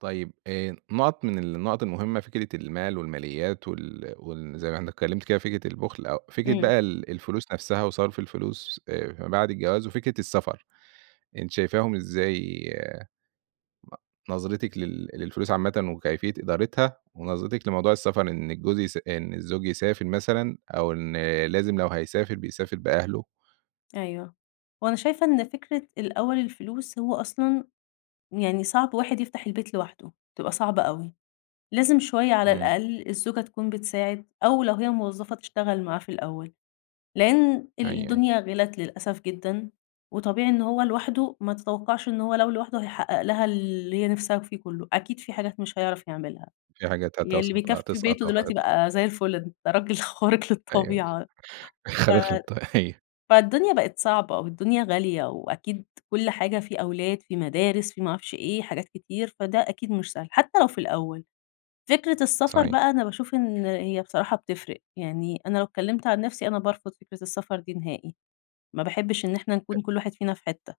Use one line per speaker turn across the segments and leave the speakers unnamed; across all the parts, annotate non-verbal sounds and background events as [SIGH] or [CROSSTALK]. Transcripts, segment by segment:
طيب آآ، نقط من النقط المهمّة فكرة المال والماليات وال وال زي ما إحنا اتكلمت كده فكرة البخل أو فكرة
إمم.
بقى ال الفلوس نفسها وصرف الفلوس آآ فيما بعد الجواز وفكرة السفر، أنتِ شايفاهم إزاي، نظرتِك لل للفلوس عامةً وكيفية إدارتها، ونظرتِك لموضوع السفر إن الجوز يس إن الزوج يسافر مثلًا أو إن لازم لو هيسافر بيسافر بأهله؟
أيوَه، وأنا شايفة إن فكرة الأوّل الفلوس هو أصلًا يعني صعب واحد يفتح البيت لوحده، تبقى صعبة أوي، لازم شويّة على
إمم.
الأقل الزوجة تكون بتساعد أو لو هي موظفة تشتغل معاه في الأوّل، لأن
أيوه،
ال
أيوه.
الدنيا غلت للأسف جدًا، وطبيعي إن هو لوحده ما تتوقعش إن هو لو لوحده هيحقق لها اللي هي نفْسها في كلّه، أكيد في حاجات مش هيعرف يعملها
في حاجات
يعني
هتس
اللي بيكفي بيته
هتسقط أو
دلوقتي
هت
بقى زي الفل ده راجل خارق
أيوه
للطبيعة ف
خارق للطبيعة أيوه.
فالدنيا بقت صعبة، والدنيا غالية، وأكيد كل حاجة في أولاد في مدارس في ما أعرفش إيه حاجات كتير، فده أكيد مش سهل حتّى لو في الأوّل، فكرة السفر
صحيح.
بقى أنا باشوف إن هي بصراحة بتفرق، يعني أنا لو اتكلمت عن نفْسي أنا بارفض فكرة السفر دي نهائي، ما باحبش إن إحنا
أ
نكون كل واحد فينا في حتّة،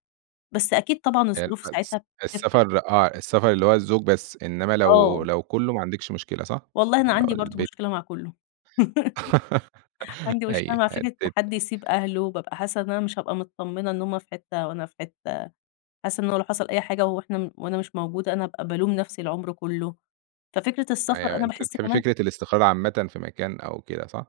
بس أكيد طبعًا
آآ
الظروف
الس
ساعتها بتفرق.
السفر آه، السفر اللي هو الزوج بس إنّما لو
آه.
لو كلّه ما عندكيش مشكلة صح؟
والله أنا
لو
عندي برضه
البيت
مشكلة مع كلّه. [LAUGHS]
[LAUGHS]
عندي مشكلة
أيوه
مع فكرة
[UNINTELLIGIBLE]
حد يسيب أهله، وبابقى حاسّة إن أنا مش هابقى متطمنة إن هُم في حتّة وأنا في حتّة، حاسّة إنّه لو حصل أي حاجة وإحنا وأنا مش موجودة أنا هابقى بالوم نفْسي العمر كلّه، ففكرة السفر
أيوَه
أنا
أنت
باحس
بتحبي
كمان
فكرة الاستقرار عامةًً في مكان أو كده صح؟